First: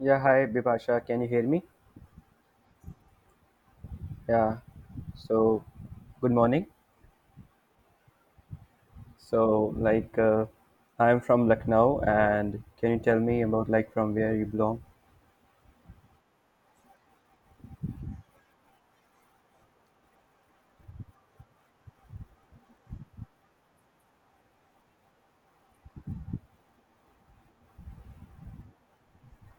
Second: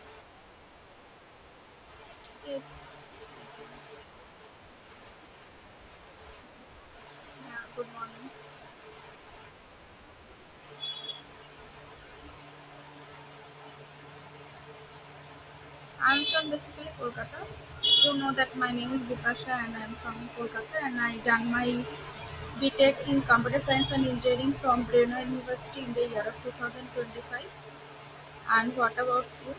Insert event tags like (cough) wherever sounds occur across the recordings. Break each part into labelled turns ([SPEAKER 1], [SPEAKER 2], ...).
[SPEAKER 1] Yeah, hi Bipasha, can you hear me?
[SPEAKER 2] Yes.
[SPEAKER 1] Yeah, so good morning.
[SPEAKER 2] Yeah, good morning.
[SPEAKER 1] So, like, uh, I'm from Lucknow, and can you tell me about like from where you belong?
[SPEAKER 2] I'm from basically Kolkata. You know that my name is Bipasha and I'm from Kolkata and I done my BTEC in Computer Science and Engineering from Brunner University in the year of 2025. And what about you?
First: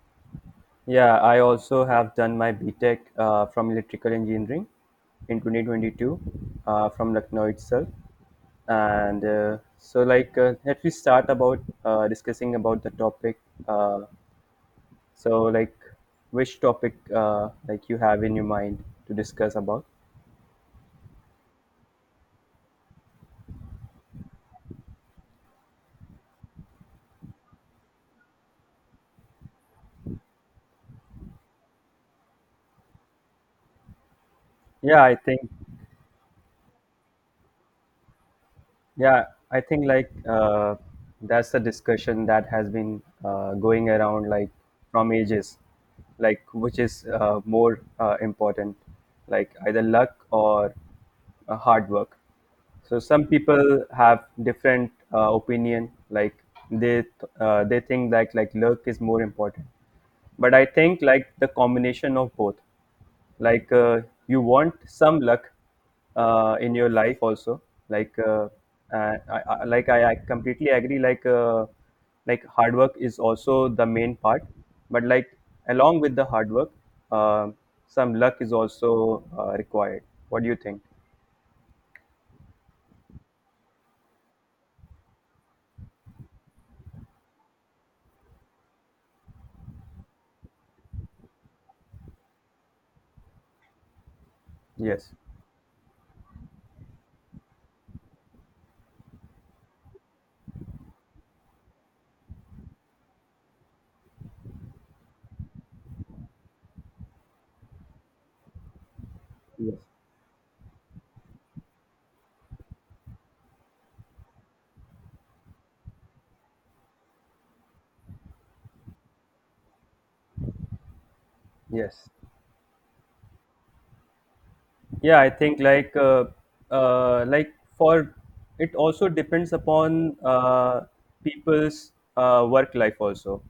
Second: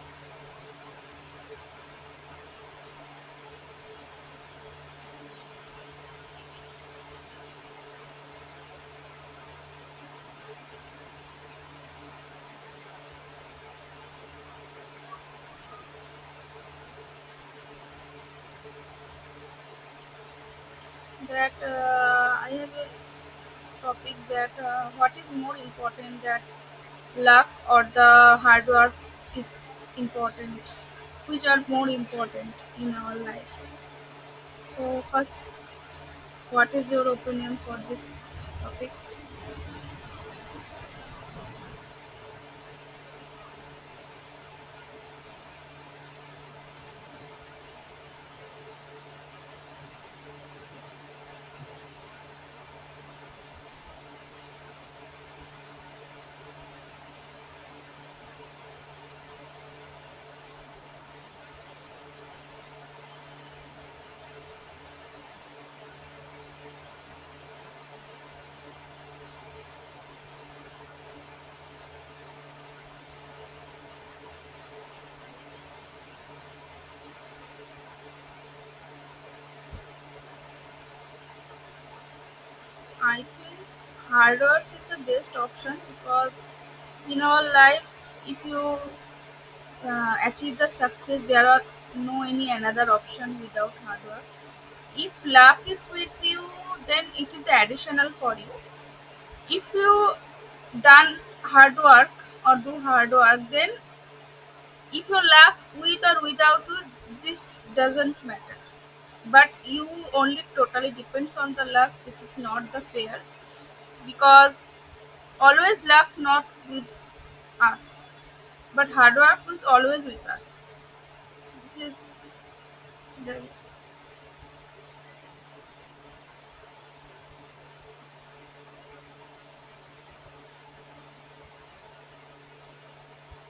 [SPEAKER 1] Yeah, I also have done my BTech from electrical engineering in 2022 from Lucknow itself. Let me start about discussing about the topic. Uh, so, like, which topic like you have in your mind to discuss about?
[SPEAKER 2] That I have a topic that what is more important, that luck or the hard work is important, which are more important in our life. So
[SPEAKER 1] Yeah, I
[SPEAKER 2] first.
[SPEAKER 1] think
[SPEAKER 2] What is your opinion for this topic?
[SPEAKER 1] Yeah, I think that's the discussion that has been going around like from ages, like which is more important, like either luck or hard work. So some people have different opinion, like they th- they think that like luck is more important, but I think like the combination of both like uh, you want some luck in your life also like uh, like I completely agree like hard work is also the main part but like along with the hard work, uh, some luck is also required. What do you think?
[SPEAKER 2] I think hard work is the best option because in our life, if you achieve the success, there are no any another option without hard work.
[SPEAKER 1] Yes.
[SPEAKER 2] If luck is with you, then it is the additional for you. If you done hard work or do hard work, then if you lack with or without you, this doesn't matter. But
[SPEAKER 1] Yes.
[SPEAKER 2] you only totally depends on the luck. This is not the fair because always luck not with us, but hard work is always with us. This is
[SPEAKER 1] Yes.
[SPEAKER 2] the
[SPEAKER 1] Yeah, I think like for it also depends upon people's work life also.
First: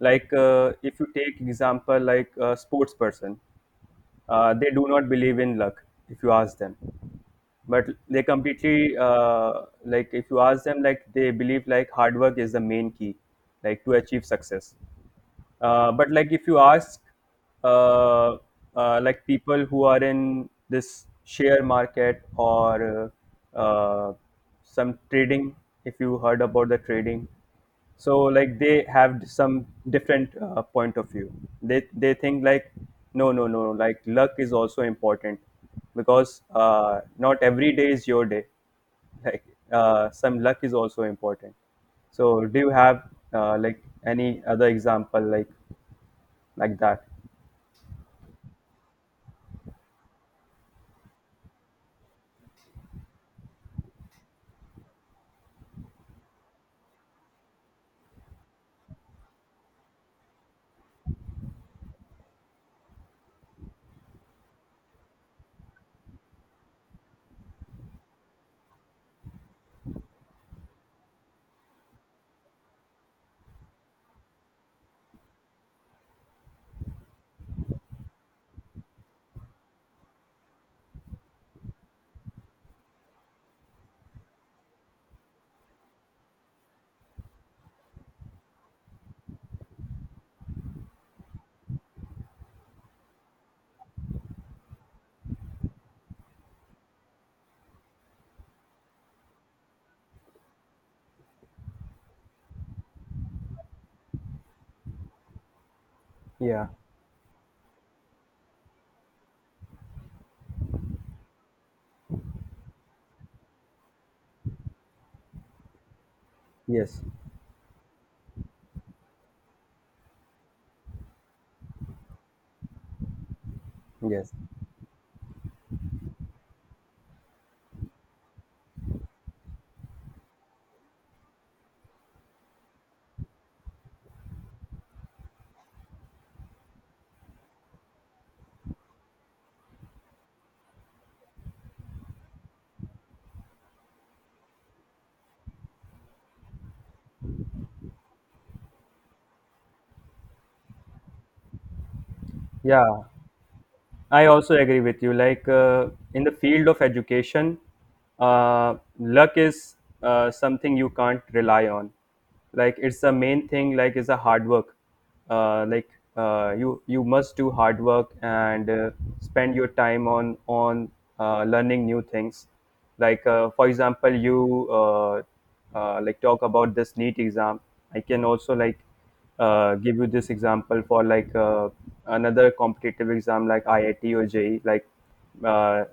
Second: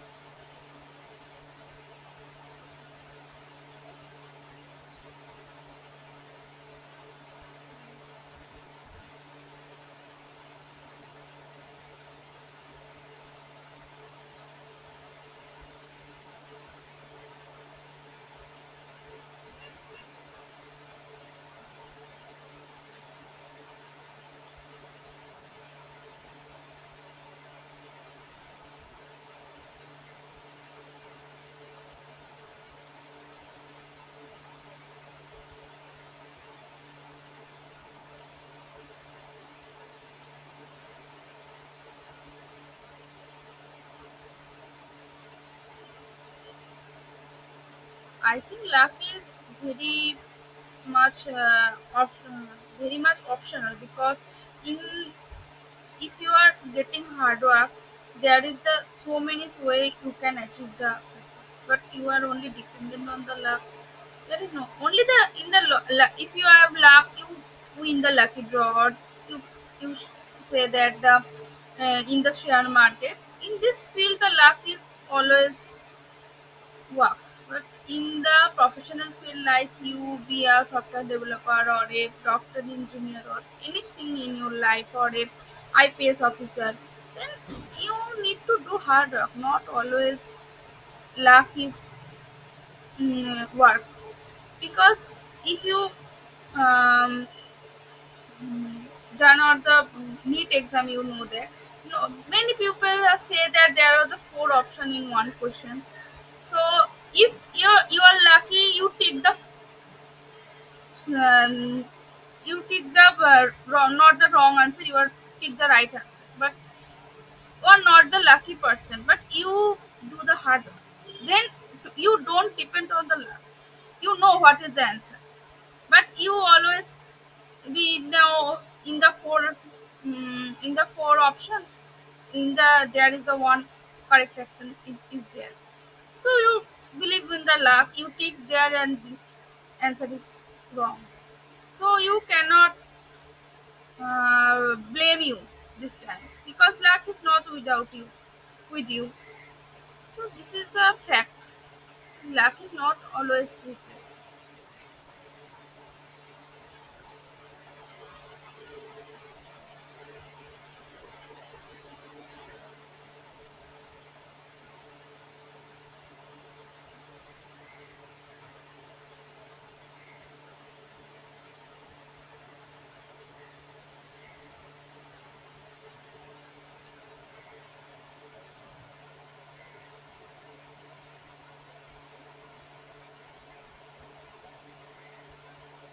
[SPEAKER 1] Like if you take example like a sports person, they do not believe in luck if you ask them, but they completely, like if you ask them, like they believe like hard work is the main key like to achieve success. But if you ask uh, like people who are in this share market or uh, uh, some trading, if you heard about the trading, so like they have some different point of view. They think like no no no, like luck is also important, because not every day is your day, like some luck is also important. So do you have like any other example like that?
[SPEAKER 2] I think luck is very much very much optional because in, if you are getting hard work, there is the so many way you can achieve the success, but you are only dependent on the luck. There is no only the in the if you have luck you win the lucky draw or you you s- say that the in the share market, in this field the luck is always works. But in the professional field, like you be a software developer or a doctor engineer or anything in your life or a IPS officer, then you need to do hard work, not always luck is work, because if you um, mm, done all the neat exam. You know that no, many people say that there are the four option in one questions. So
[SPEAKER 1] Yeah.
[SPEAKER 2] if you are lucky um, you take the wrong, not the wrong answer, you are take the right answer. But
[SPEAKER 1] Yes.
[SPEAKER 2] you are not the lucky person, but you do the hard work, then you don't depend on the luck, you
[SPEAKER 1] Yes.
[SPEAKER 2] know what is the answer. But you always be now in the four, in the four options, in the there is the one correct action, it is there. So you believe in the luck, you take there and this answer is wrong. So you cannot blame you this time because luck is not without you, with you. So this is the fact, luck is
[SPEAKER 1] Yeah,
[SPEAKER 2] not always with you.
[SPEAKER 1] I also agree with you. In the field of education, luck is something you can't rely on. Like it's the main thing. Like is a hard work. Uh, like you must do hard work and spend your time on on learning new things. Like for example, you like talk about this NEET exam. I can also give you this example for another competitive exam like IIT or JEE, uh,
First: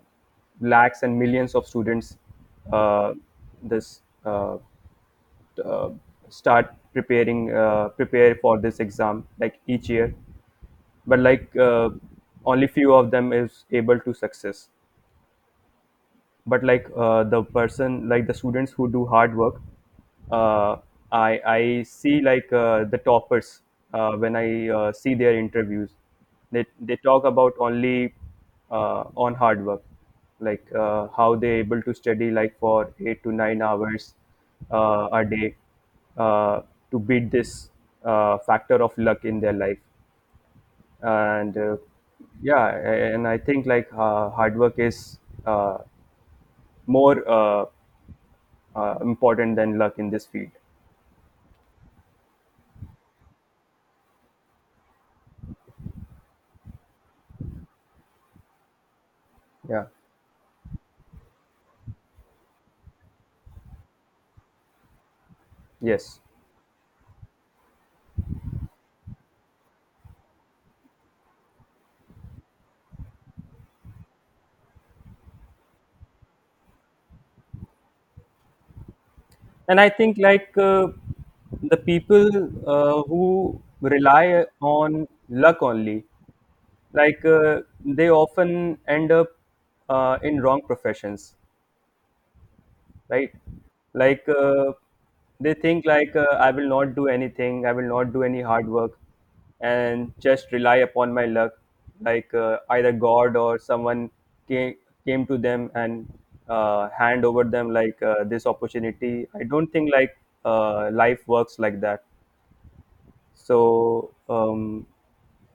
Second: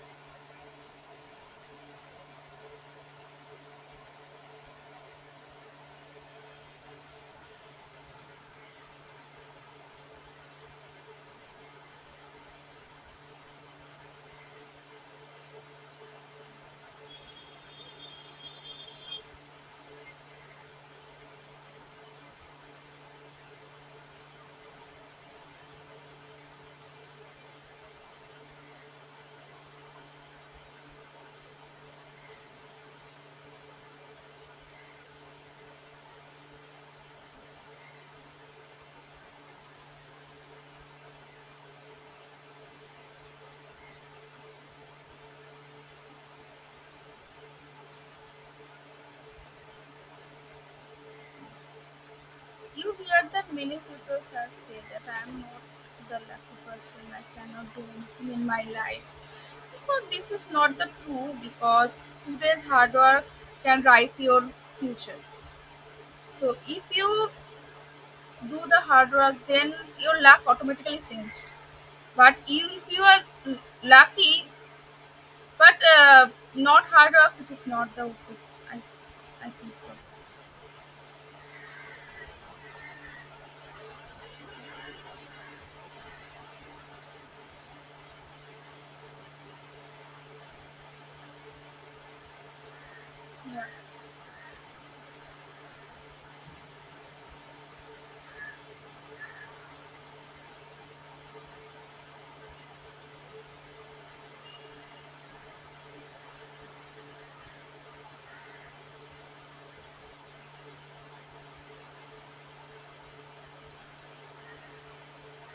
[SPEAKER 1] lakhs and millions of students uh, this uh, start preparing prepare for this exam like each year, but only few of them is able to success, but the person like the students who do hard work, uh, I see the toppers when I see their interviews. They talk about only on hard work, like how they able to study like for 8 to 9 hours a day uh, to beat this factor of luck in their life. And Yeah, and I think hard work is uh, more important than luck in this field.
[SPEAKER 2] You hear that many people have said that I am not the lucky person, I cannot do anything in my life.
[SPEAKER 1] Yeah.
[SPEAKER 2] So, this is not the true because today's hard work can write your future.
[SPEAKER 1] Yes.
[SPEAKER 2] So, if you do the hard work, then your luck automatically changed. But you, if you are lucky but not hard work, it is not the good. I, I think
[SPEAKER 1] And I
[SPEAKER 2] so.
[SPEAKER 1] think the people who rely on luck only, they often end up in wrong professions, right?
[SPEAKER 2] Yeah.
[SPEAKER 1] like uh, they think I will not do anything, I will not do any hard work, and just rely upon my luck, either god or someone came, came to them and hand over them this opportunity. I don't think life works like that. So um,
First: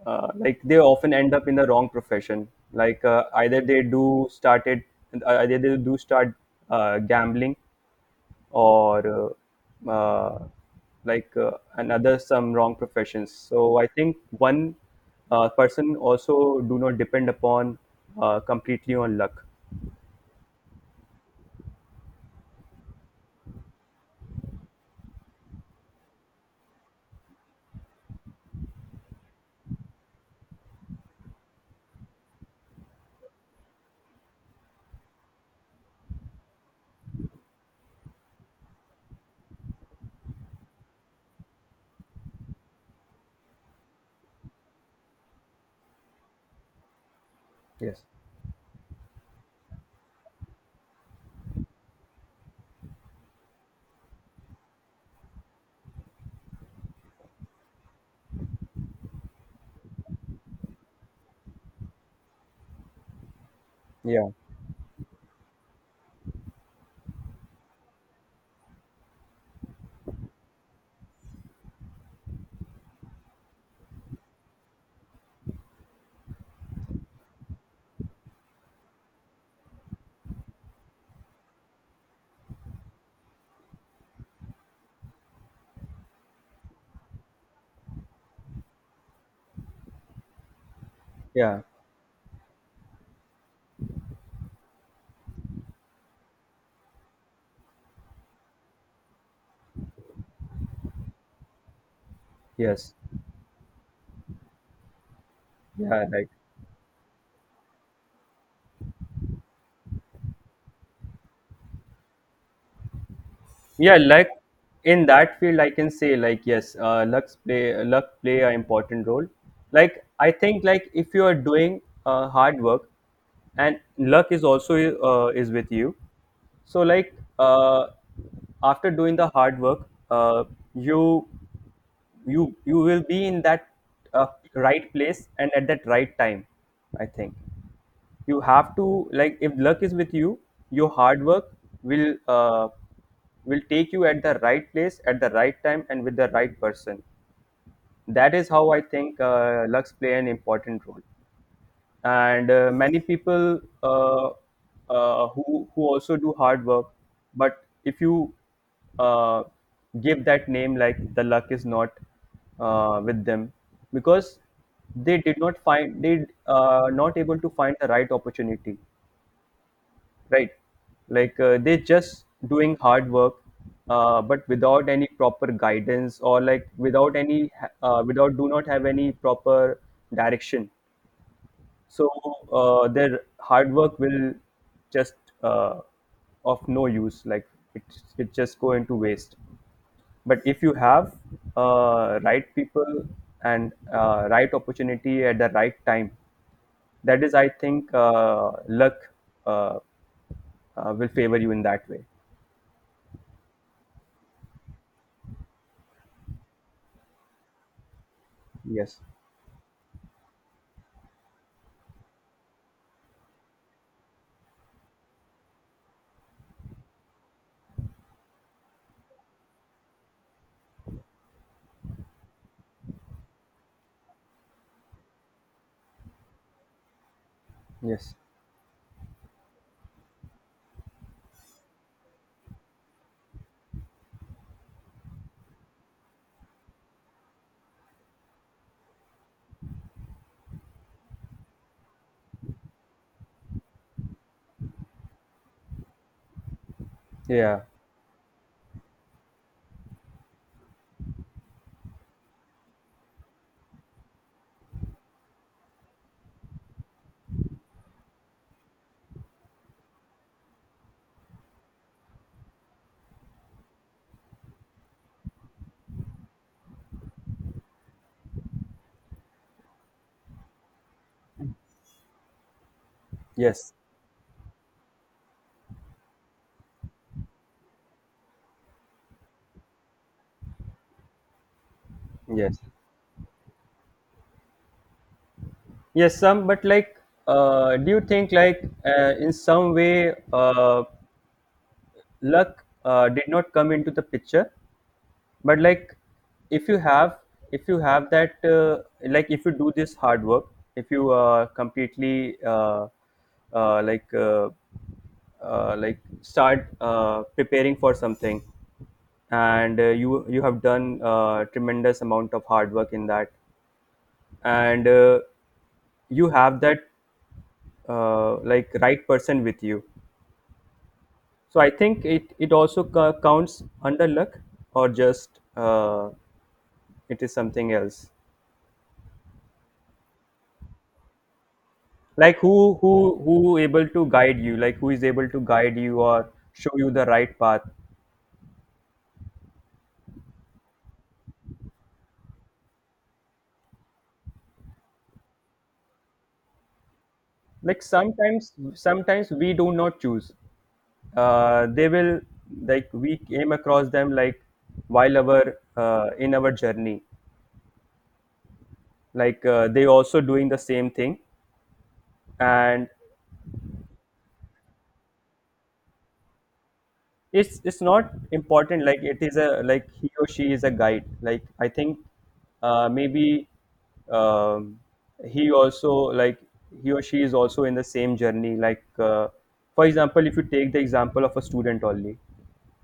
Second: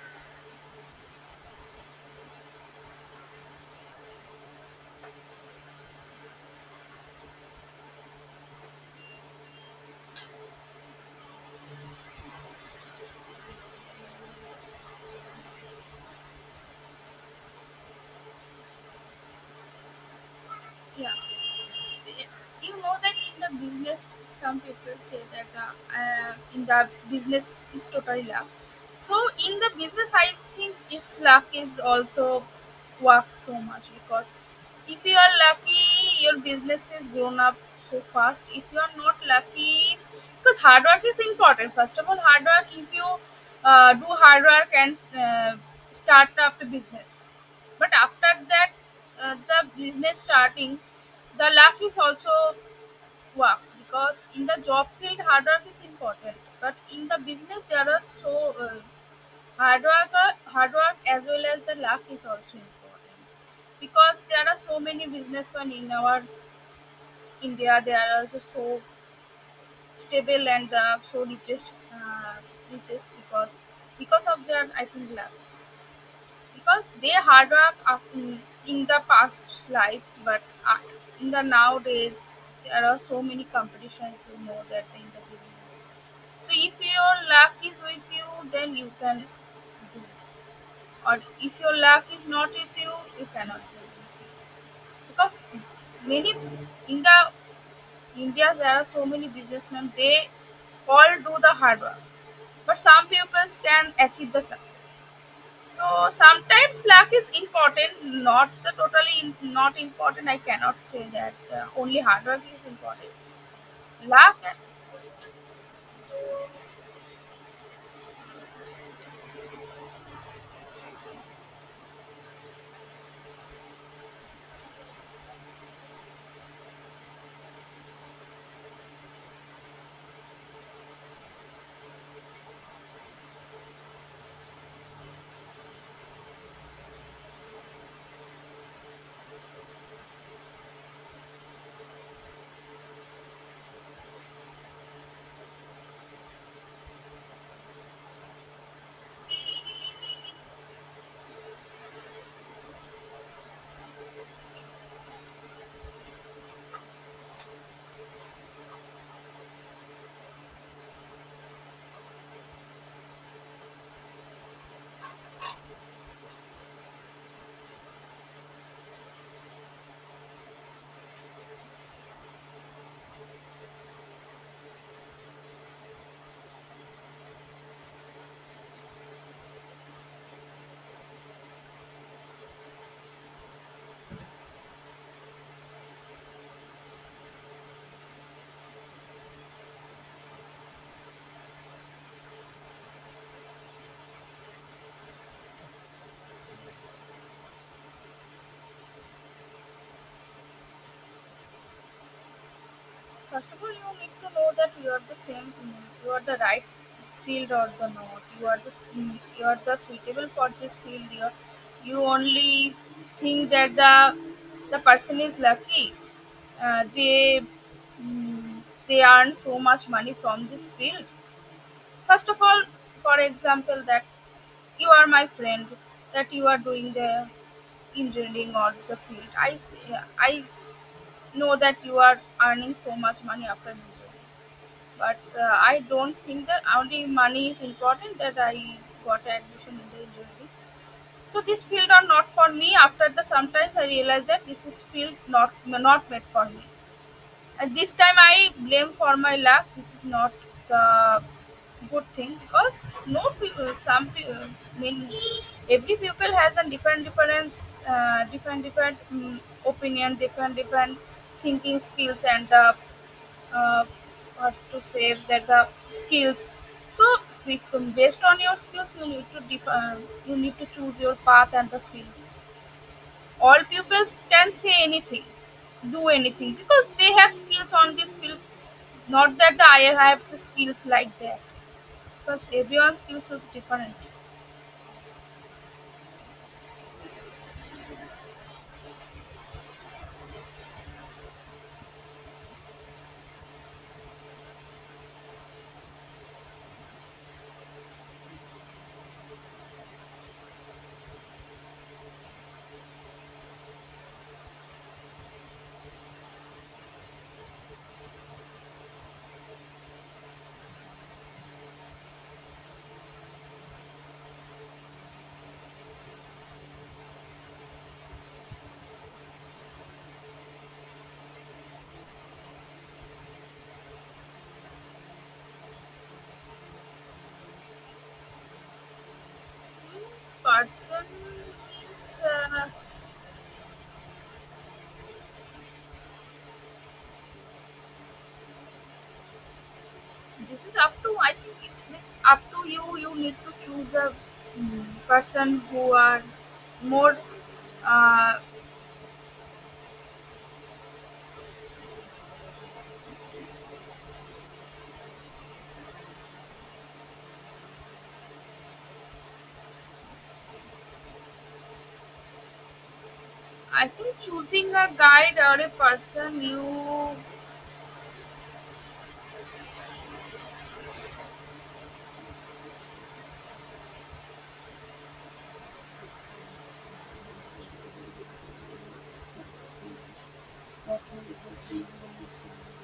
[SPEAKER 1] uh, like they often end up in the wrong profession, either they do started, either they do start gambling or uh, uh, like uh, another some wrong professions. So I think one person also do not depend upon completely on luck.
[SPEAKER 2] Yeah. You know that in the business some people say that in the business is totally luck. So in the business, I think it's luck is also work so much because if you are lucky your business is grown up so fast. If you are not lucky, because hard work is important, first of all hard work. If you do hard work and start up a business, but
[SPEAKER 1] Yes.
[SPEAKER 2] after that the business starting, the luck is also works because in the job field hard work is important, but in the business there are so hard work as well as the luck is also important, because
[SPEAKER 1] Yeah.
[SPEAKER 2] there are so many businessmen in our India. They are also so stable and the so richest because of their, I think, luck. Because they hard work often in the past life, but uh, in the nowadays there are so many competitions, you know that in the business. So if your luck is with you then you can do, or if
[SPEAKER 1] Yeah.
[SPEAKER 2] your luck is not with you you cannot do anything, because many in the India there are so many businessmen, they all do the hard works, but
[SPEAKER 1] Yes.
[SPEAKER 2] some people can achieve the success. So
[SPEAKER 1] Yeah, like.
[SPEAKER 2] sometimes luck is important, not the totally in, not important. I cannot say that only hard work is important.
[SPEAKER 1] Yeah, like
[SPEAKER 2] Luck, and
[SPEAKER 1] in that field I can say, like, yes, luck play, luck play an important role. Like I think like if you are doing hard work and luck is also is with you, so like uh, after doing the hard work, you you will be in that uh, right place and at that right time. I think you have to, like, if luck is with you, your hard work will uh, will take you at the right place at the right time and with the right person. That is how I think lucks play an important role. And Many people uh, who also do hard work, but if you uh, give that name like the luck is not with them, because they did not find, they not able to find the right opportunity, right? They just doing hard work, but without any proper guidance, or like without any without do not have any proper direction. So their hard work will just uh, of no use, like it, it just go into waste. But if you have right people and right opportunity at the right time, that is I think luck uh, will favor you in that way.
[SPEAKER 2] first of all, you need to know that you are the same, you are the right field or the not. You are the s-
[SPEAKER 1] Yes.
[SPEAKER 2] mm, you are the suitable for this field. You are, you only think that the person is lucky. They mm, they earn so much money from this field. First of all, for example, that you are my friend, that you are doing the
[SPEAKER 1] Yes.
[SPEAKER 2] engineering or the field. I see, I know that you are earning so much money after engineering, but I don't think that only money is important, that I got admission in the engineering. So this field are not for me. After the sometimes I realized that this is field not made for me.
[SPEAKER 1] Yeah.
[SPEAKER 2] And this time I blame for my luck. This is not the good thing because no people, some people, I mean, every people has a different difference, different mm opinion, different thinking skills, and the uh, what to say that the skills. So we- based on your skills, you need to choose your path and the field. All
[SPEAKER 1] Yes.
[SPEAKER 2] pupils can say anything, do anything because they have skills on this field. Not that I have the skills like that, because
[SPEAKER 1] Yes.
[SPEAKER 2] everyone's skills is different.
[SPEAKER 1] Yes. Some, but like, do you think in some way luck did not come into the picture? But like, if you have, if you have that, like, if you do this hard work, if you completely uh, like uh, like start preparing for something, and you have done tremendous amount of hard work in that, and you have that like right person with you, so I think it also c- counts under luck, or just it is something else.
[SPEAKER 2] Person is,
[SPEAKER 1] Like who able to guide you, like who is able to guide you or show you the right path.
[SPEAKER 2] this is up to, I think it, this up to you. You need to choose the person who are more.
[SPEAKER 1] Like
[SPEAKER 2] Uh,
[SPEAKER 1] sometimes sometimes we do not choose, they will, like we came across them like while our in our journey, like they also doing the same thing. And
[SPEAKER 2] I think choosing a guide or a person you,
[SPEAKER 1] it's not important like it is a, like he or she is a guide. Like I think maybe um, he also like he or she is also in the same journey, like for example, if you take the example of a student only,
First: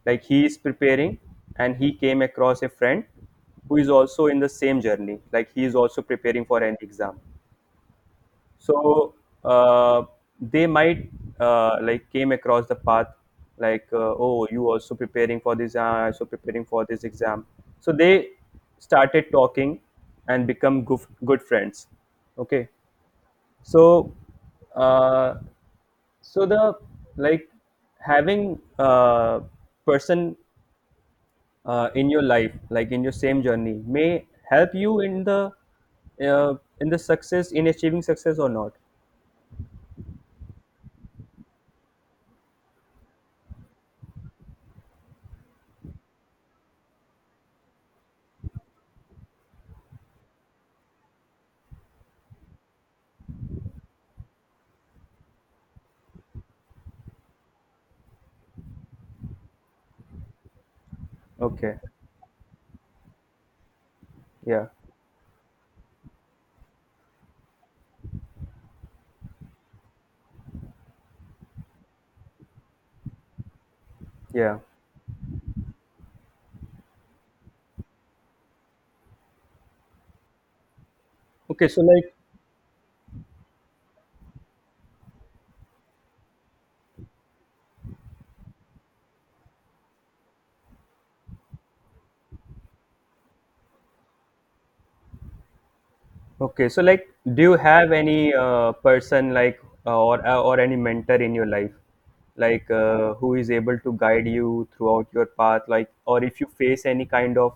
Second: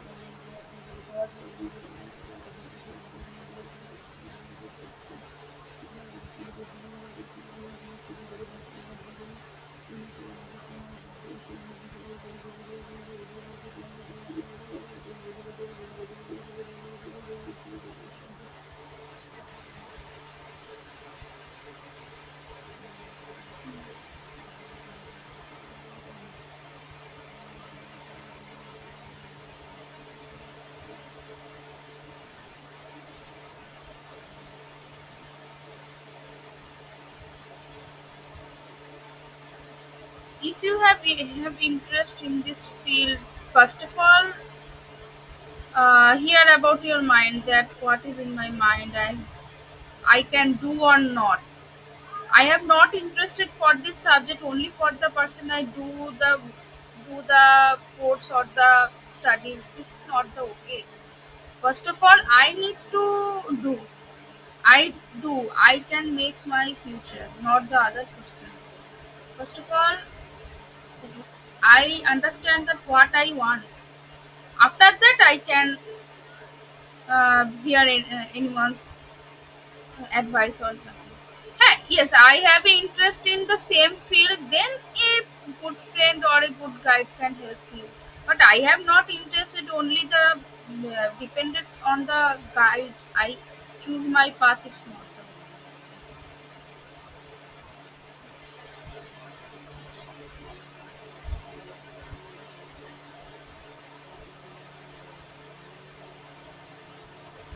[SPEAKER 1] like he is preparing and he came across a friend who is also in the same journey, like he is also preparing for an exam. So uh, they might like came across the path, like oh, you also preparing for this so preparing for this exam. So they started talking and become good, good friends. Okay. So uh, so the, like, having a person in your life like in your same journey may help you uh, in the success in achieving success or not.
[SPEAKER 2] if you have interest in this field, first of all hear about your mind, that what is in my mind, I can do or not. I am not interested for this subject, only for the person I do the course or the studies. This is not the okay.
[SPEAKER 1] Okay.
[SPEAKER 2] First of all, I need to do.
[SPEAKER 1] Yeah.
[SPEAKER 2] I do, I can make my future, not the other person. First of all, I understand that what I want.
[SPEAKER 1] Yeah.
[SPEAKER 2] After that, I can hear anyone's advice or nothing.
[SPEAKER 1] Okay.
[SPEAKER 2] Hi,
[SPEAKER 1] So
[SPEAKER 2] yes,
[SPEAKER 1] like,
[SPEAKER 2] I have an interest in the same field, then a good friend or a good guide can help you. But I have not interested, only the dependence on the guide. I choose my path, it's not the one.
[SPEAKER 1] okay, so like, do you have any person, like or any mentor in your life, like who is able to guide you throughout your path, like, or if you face any kind of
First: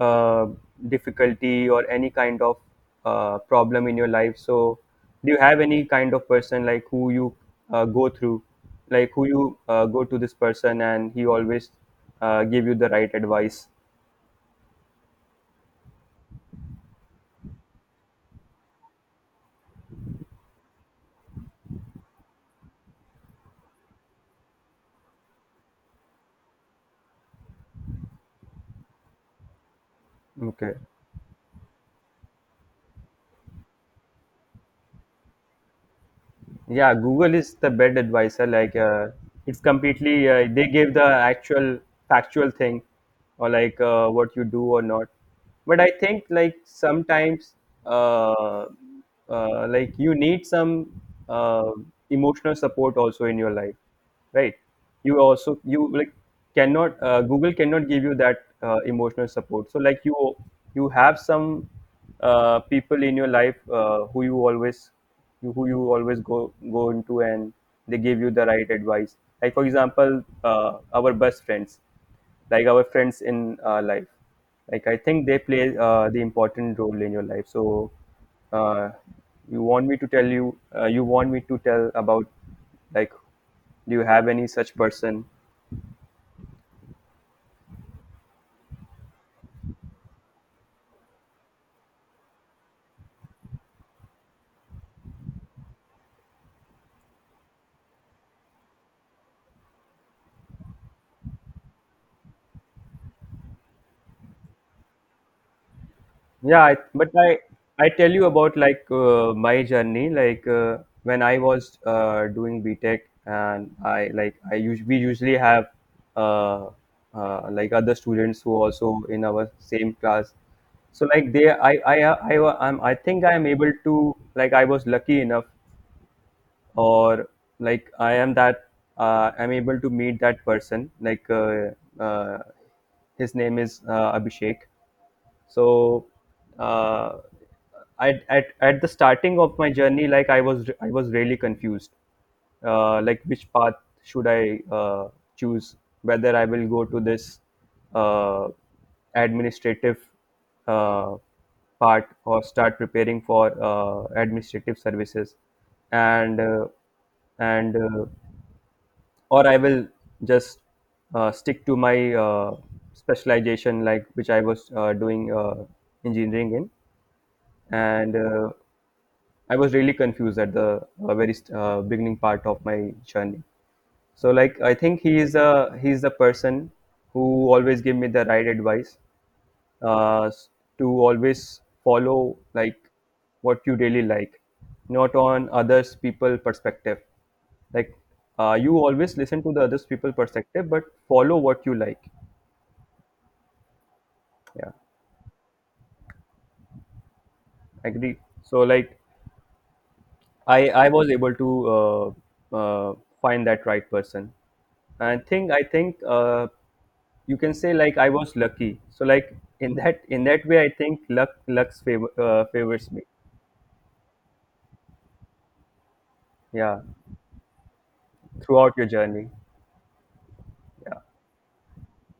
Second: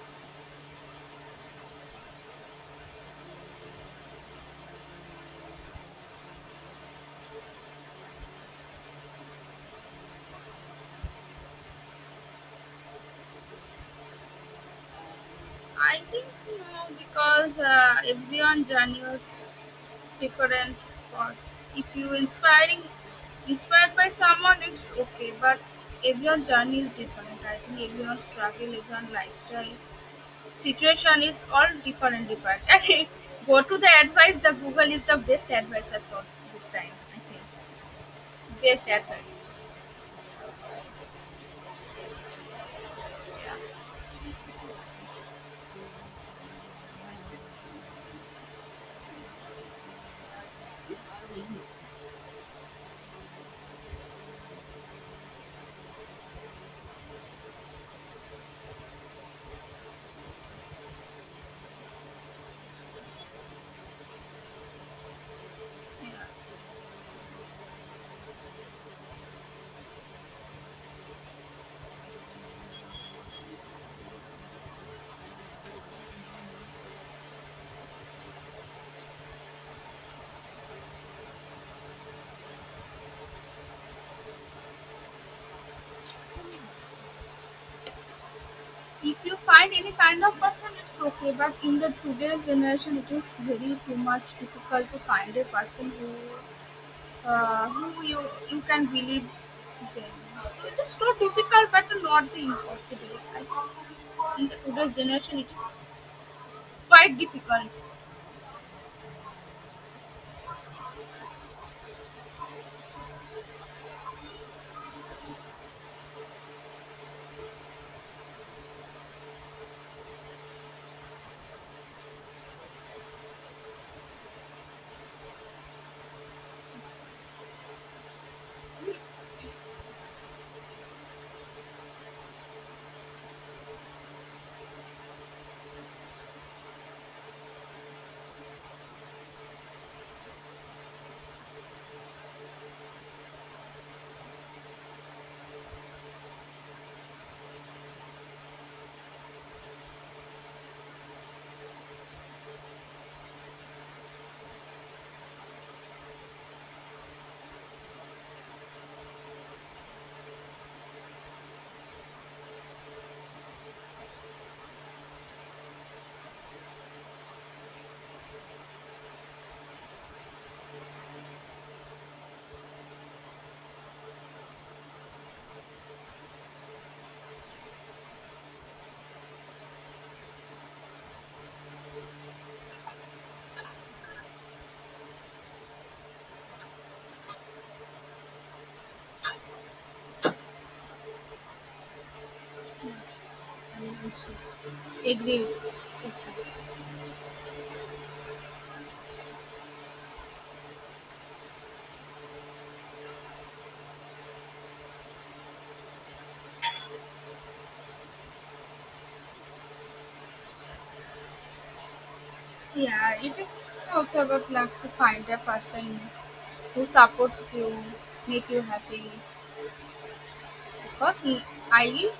[SPEAKER 1] uh, difficulty or any kind of problem in your life, so do you have any kind of person like who you go through, like who you go to this person and he always give you the right advice?
[SPEAKER 2] I think you know, because everyone journey was different. Or if you inspiring inspired by someone, it's okay. But everyone journey is different. I think everyone struggle, everyone lifestyle
[SPEAKER 1] Okay.
[SPEAKER 2] situation is all different (laughs) and go to the advice, the Google is the best advisor for this time,
[SPEAKER 1] Yeah,
[SPEAKER 2] I
[SPEAKER 1] google
[SPEAKER 2] think.
[SPEAKER 1] is the best advisor, like
[SPEAKER 2] Best advice.
[SPEAKER 1] it's completely they give the actual factual thing, or like what you do or not. But I think like sometimes uh, like you need some uh, emotional support also in your life, right? You also you, like, cannot google cannot give you that emotional support. So like you have some people in your life who you always, you, who you always go go into, and they give you the right advice. Like, for example, our best friends, like our friends in life, like I think they play the important role in your life. So uh, you want me to tell about, like, do you have any such person?
[SPEAKER 2] If you find any kind of person it's okay, but in the today's generation it is very too much difficult to find a person who you can believe them. So it is not difficult, but not the impossible, I think. In the today's generation it is
[SPEAKER 1] Yeah, I, but
[SPEAKER 2] quite difficult.
[SPEAKER 1] I tell you about like my journey. Like when I was doing BTech, and I like we usually have uh, like other students who also in our same class. So like they, I think I am able to, like, I was lucky enough, or like I am that I'm able to meet that person. Like uh, his name is Abhishek. so uh, I, at the starting of my journey, like I was really confused, like which path should I choose, whether I will go to this uh, administrative uh, part or start preparing for administrative services and uh, and or I will just stick to my specialization, like which I was doing engineering in. And I was really confused at the very beginning part of my journey. So, like, I think he is a he's the person who always gave me the right advice uh, to always follow like what you really like, not on others people perspective. Like you always listen to the others people perspective, but follow what you like.
[SPEAKER 2] I mean, I
[SPEAKER 1] Yeah,
[SPEAKER 2] should agree with you.
[SPEAKER 1] agree. So like I was able to uh, find that right person. And think I think you can say like I was lucky. So like in that way, I think luck favors me.
[SPEAKER 2] Yeah, it is also about luck to find a person
[SPEAKER 1] Yeah,
[SPEAKER 2] who supports you, make you
[SPEAKER 1] throughout your
[SPEAKER 2] happy.
[SPEAKER 1] journey. Yeah.
[SPEAKER 2] Because I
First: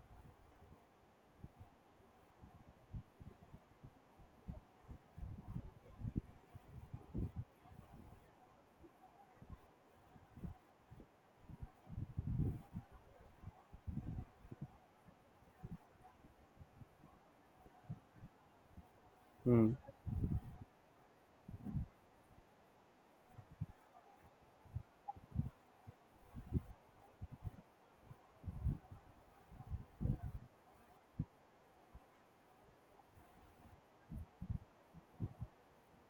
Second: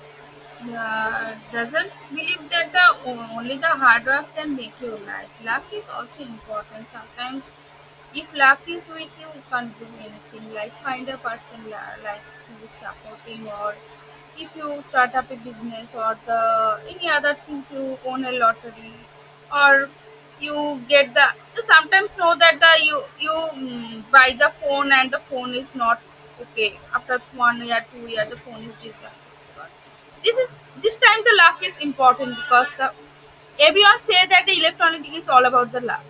[SPEAKER 2] doesn't believe that the only the hard work can make you alive. Luck is also important. Sometimes, if luck is with you, you can't do anything. Like find a person like, who is supporting, or if you start up a business, or the any other things you own a lottery,
[SPEAKER 1] Hmm.
[SPEAKER 2] or you get the, you sometimes know that the you you mm, buy the phone and the phone is not okay after one year 2 year the phone is disrupted. This is, this time the luck is important because the everyone say that the electronic is all about the luck.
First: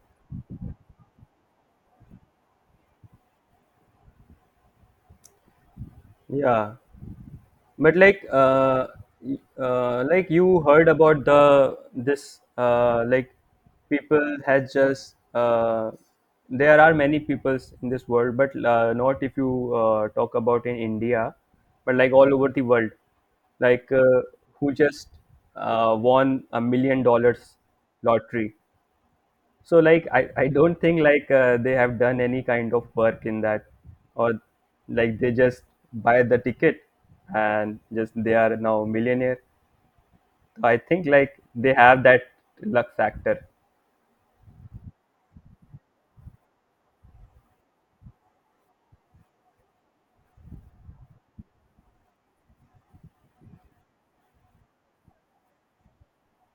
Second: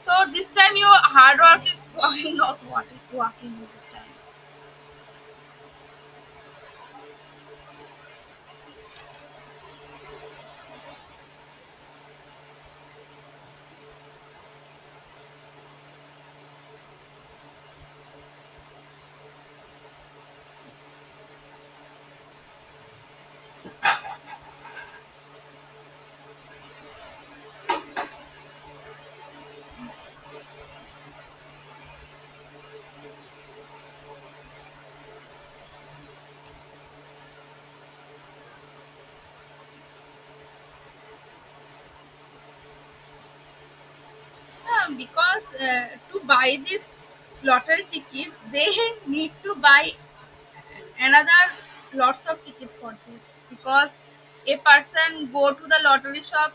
[SPEAKER 2] So this time your hard work is (laughs) working, not walking you this time.
[SPEAKER 1] Yeah, but like, like you heard about the this like people had just there are many peoples in this world, but not if you talk about in India, but like all over the world, like who just won $1 million lottery. So like I don't think like they have done any kind of work in that, or like they just buy the ticket and just they are now millionaire. So, I think like they have that luck factor.
[SPEAKER 2] Yeah, because to buy this lottery ticket, they (laughs) need to buy another lots of ticket for this, because a person go to the lottery shop,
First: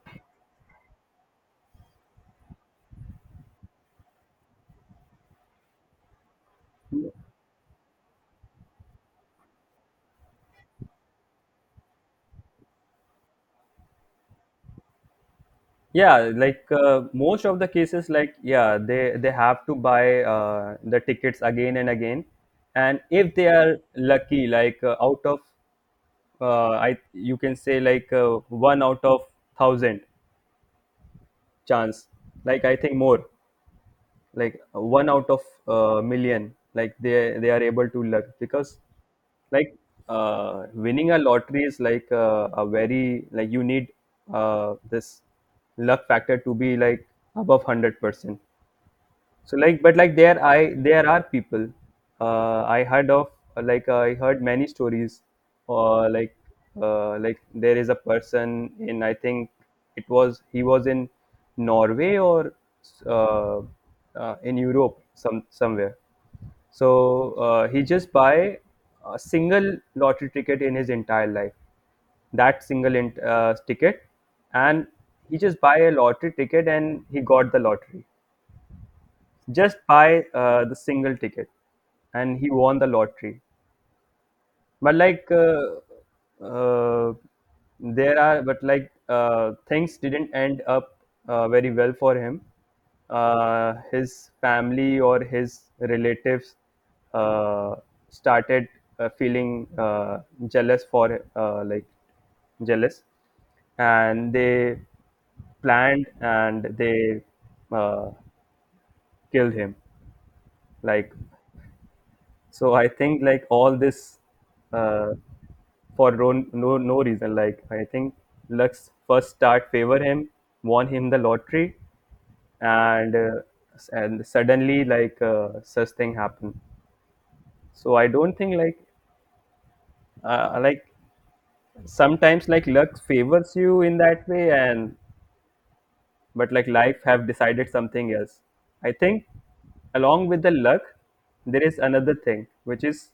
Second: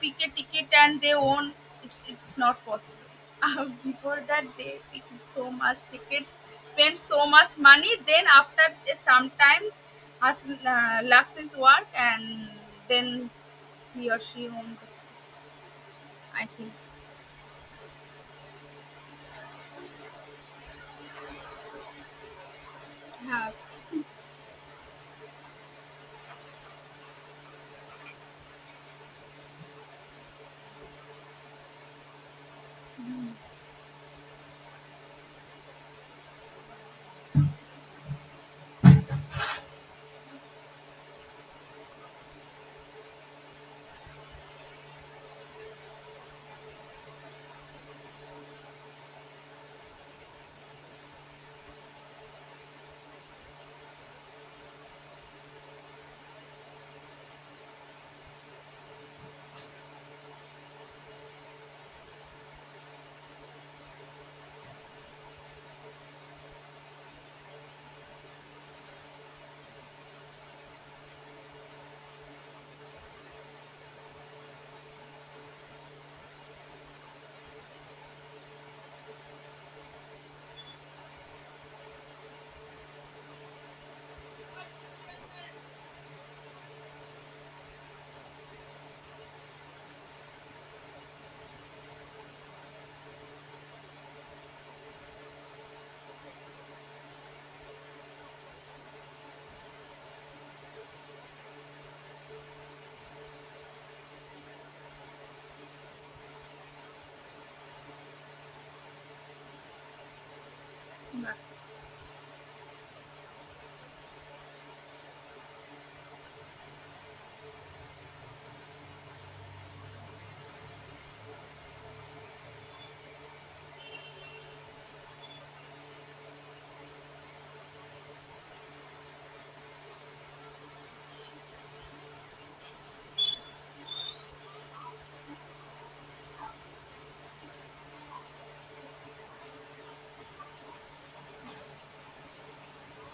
[SPEAKER 2] pick a ticket and they own it's not possible. (laughs) Before that they pick so much tickets, spend so much money. Then after a some time, has lacks his work and then he or she owned it.
[SPEAKER 1] Yeah,
[SPEAKER 2] I
[SPEAKER 1] like
[SPEAKER 2] think
[SPEAKER 1] most of the cases, like yeah, they have to buy the tickets again and again. And if they
[SPEAKER 2] have,
[SPEAKER 1] are lucky, like out of I you can say like one out of 1000 chance. Like I think more. Like one out of a million, like they are able to luck, because like winning a lottery is like a very like you need this luck factor to be like above 100%. So like, but like there are people I heard of like I heard many stories, or like there is a person in, I think it was, he was in Norway or uh, in Europe, some somewhere. So he just buy a single lottery ticket in his entire life. That single ticket, and he just buy a lottery ticket and he got the lottery. Just buy the single ticket and he won the lottery. But like there are but like things didn't end up very well for him. His family or his relatives uh, started feeling jealous for, jealous, and they planned and they uh, killed him. Like
[SPEAKER 2] but
[SPEAKER 1] so I think like all this uh, for no reason. Like I think Lux first start favor him, won him the lottery, and uh, and suddenly, like such thing happened. So I don't think like sometimes, like luck favors you in that way, and but like life have decided something else. I think along with the luck, there is another thing which is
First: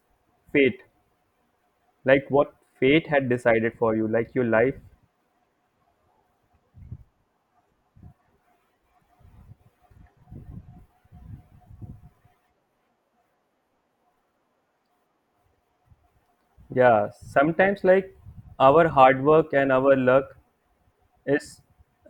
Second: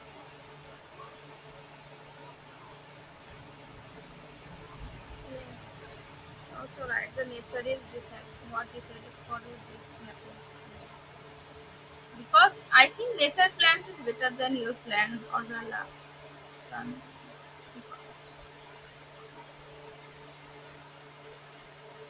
[SPEAKER 1] fate. Like what fate had decided for you, like your life.
[SPEAKER 2] yes. Also right, the nature is decided, not decided for this happens. Because I think nature plans is better than your plan or the plan.
[SPEAKER 1] Yeah, sometimes like our hard work and our luck is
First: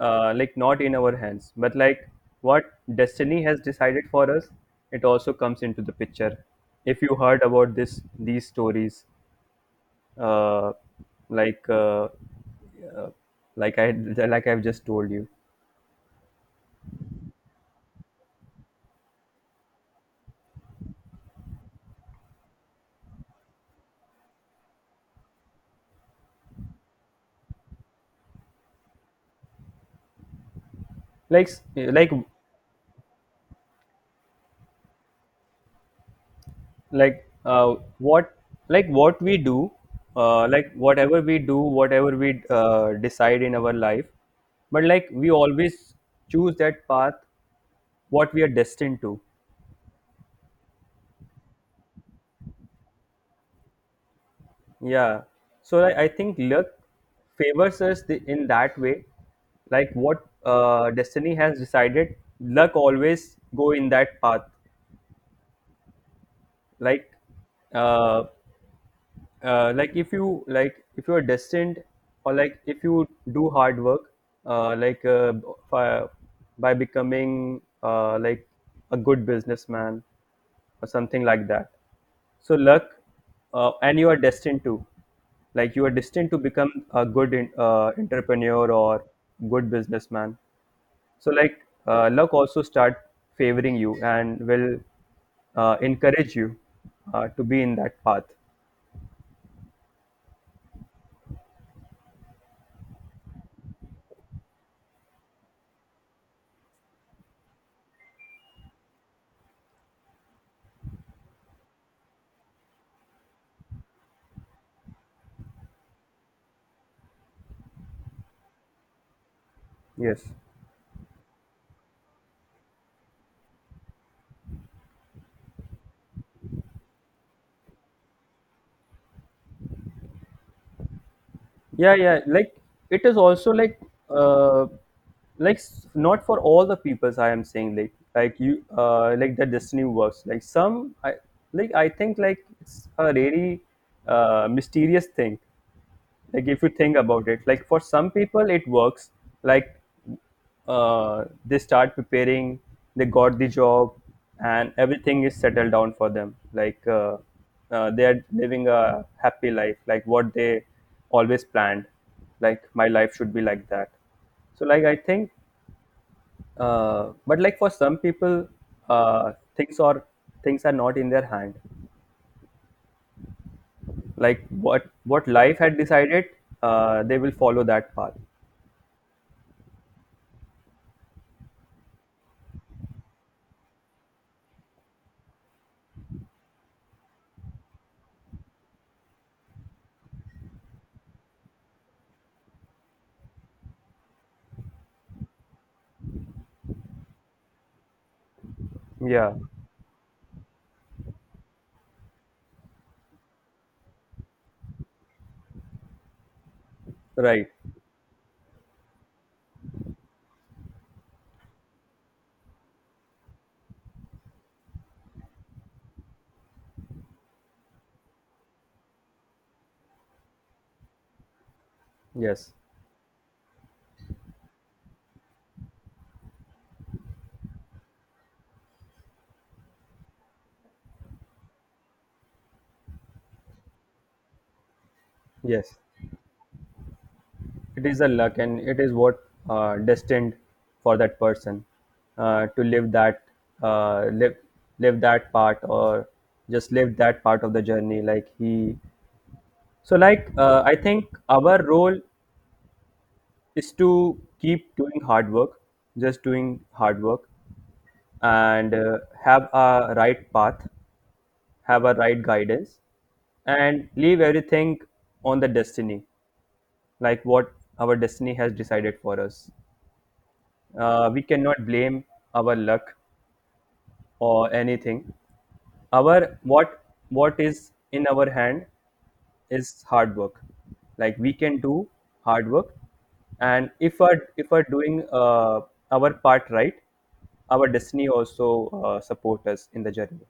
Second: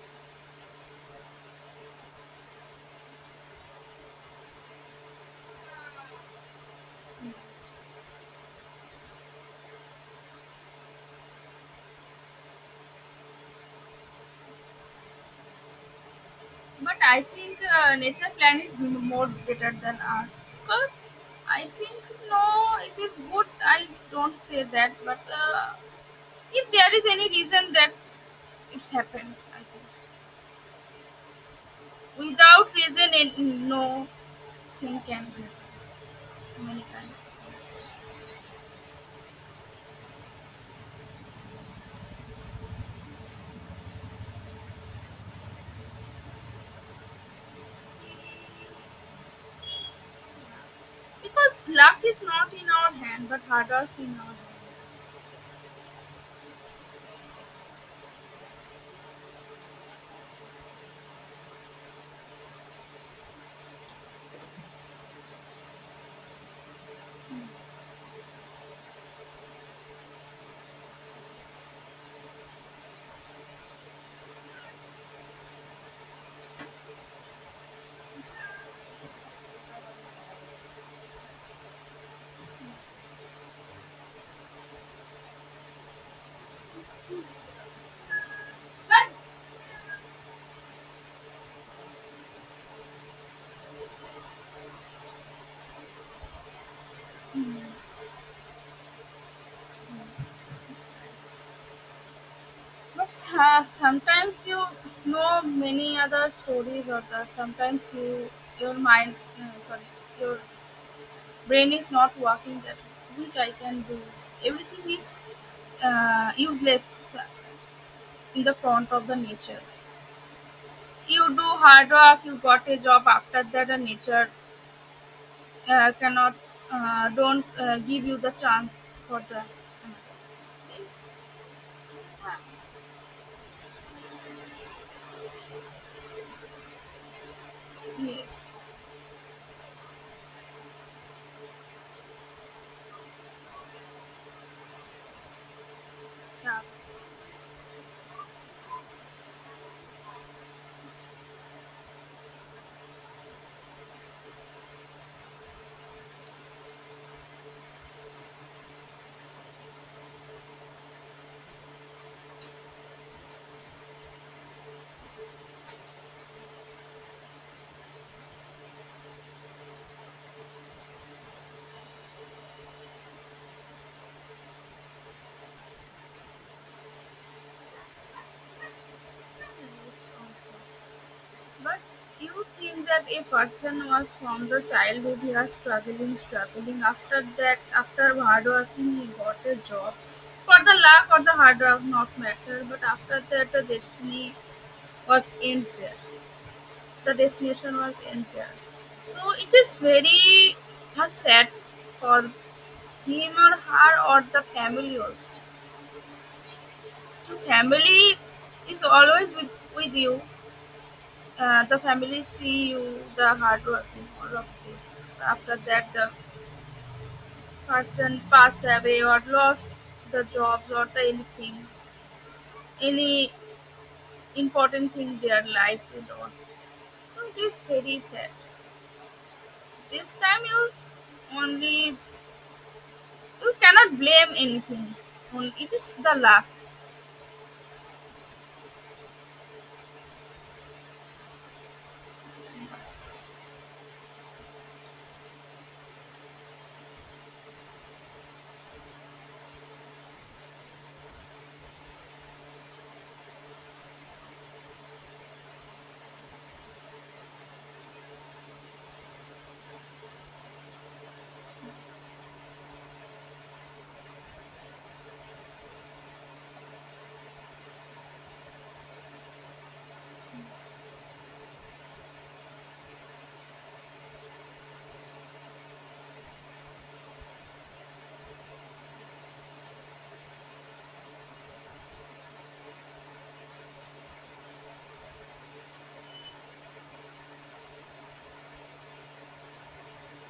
[SPEAKER 1] like not in our hands, but like what destiny has decided for us, it also comes into the picture. If you heard about this these stories uh, like uh, uh, like i like I've just told you.
[SPEAKER 2] But I think nature plan is more better than ours, because I think, no, it is good. I don't say that, but if there is any reason that's it's happened, I think,
[SPEAKER 1] Like
[SPEAKER 2] without reason, and no thing can be happen many times,
[SPEAKER 1] like what, like what we do, like whatever we do, whatever we decide in our life, but like we always choose that path what we are destined to.
[SPEAKER 2] because luck is not in our hand, but hard work is in our
[SPEAKER 1] Yeah, so like, I think luck favors us in that way, like what destiny has decided, luck always go in that path. Like uh, like if you, like if you are destined, or like if you do hard work, uh, like uh, by, by becoming like a good businessman or something like that. So luck and you are destined to, like you are destined to become a good in, entrepreneur or
[SPEAKER 2] hand.
[SPEAKER 1] good businessman. So like luck also start favoring you, and will encourage you to be in that path.
[SPEAKER 2] But sometimes you know many other stories, or the, sometimes you your mind, sorry, your brain is not working. That which I can do. Everything is useless in the front of the nature.
[SPEAKER 1] Yes.
[SPEAKER 2] You do hard work. You got a job after that. The nature cannot don't give you the chance for the.
[SPEAKER 1] Yeah, yeah, like it is also like uh not for all the peoples I am saying,
[SPEAKER 2] Yes.
[SPEAKER 1] like you like the destiny works like some i, like I think like it's a really mysterious thing. Like
[SPEAKER 2] Yeah.
[SPEAKER 1] if you think about it, like for some people it works, like they start preparing, they got the job, and everything is settled down for them, like they are living a happy life, like what they always planned. Like my life should be like that. So like I think but like for some people, uh, things are things are not in their hand, like what life had decided, they will follow that path.
[SPEAKER 2] But do you think that a person was from the childhood he was struggling, struggling. After that, after hard working, he got a job. For the luck or the hard work, not matter. But after that, the destiny was end there. The destination was end there. So
[SPEAKER 1] Yeah.
[SPEAKER 2] it is very much sad for him or her or the family also. The
[SPEAKER 1] Right.
[SPEAKER 2] family is always with you. The family see you the hard work in all of this. After that, the person passed away or lost the job or the anything,
[SPEAKER 1] Yes.
[SPEAKER 2] any important thing their life is lost. So it is very sad. This time you only you cannot blame anything. It
[SPEAKER 1] Yes.
[SPEAKER 2] is the luck.
[SPEAKER 1] It is a luck, and it is what destined for that person to live that live live that part, or just live that part of the journey. Like he, so like I think our role is to keep doing hard work, just doing hard work, and have a right path, have a right guidance, and leave everything on the destiny, like what our destiny has decided for us. We cannot blame our luck or anything. Our what is in our hand is hard work. Like we can do hard work, and if we're doing our part right, our destiny also support us in the journey.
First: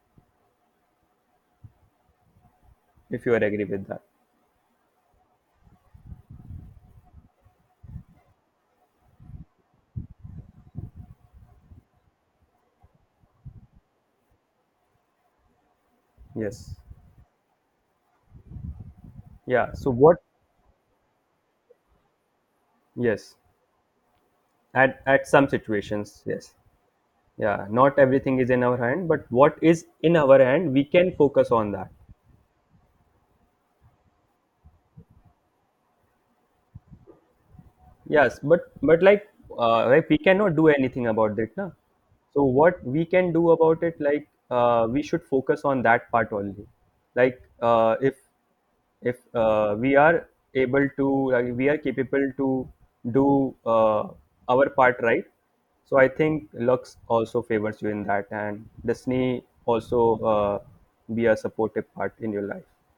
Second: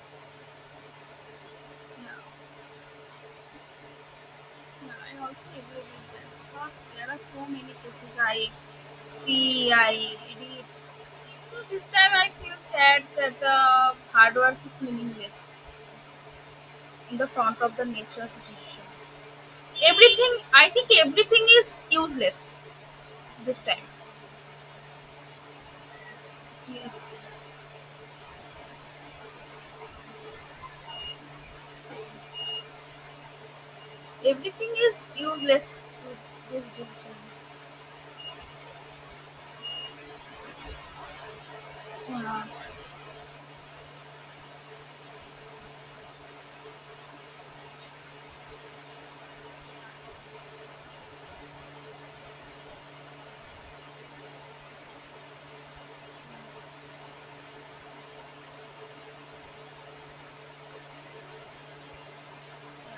[SPEAKER 2] Yeah.
[SPEAKER 1] If you are agree with that,
[SPEAKER 2] I also agree with that because there are so many cases I see, I edit. So this time I feel sad that the hard work is meaningless
[SPEAKER 1] yes,
[SPEAKER 2] in the front of the nature's decision.
[SPEAKER 1] yeah. So what?
[SPEAKER 2] Everything, I think, everything is useless
[SPEAKER 1] Yes,
[SPEAKER 2] this time.
[SPEAKER 1] at some situations, yes.
[SPEAKER 2] Yes.
[SPEAKER 1] Yeah, not everything is in our hand, but what is in our hand we can focus on that.
[SPEAKER 2] Everything is useless with this decision.
[SPEAKER 1] Yes, but like we cannot do anything about it, na? So
[SPEAKER 2] Yeah.
[SPEAKER 1] what we can do about it, like we should focus on that part only, like if we are able to, like we are capable to do our part right. So I think lux also favors you in that, and disney also uh, be a supportive part in your life.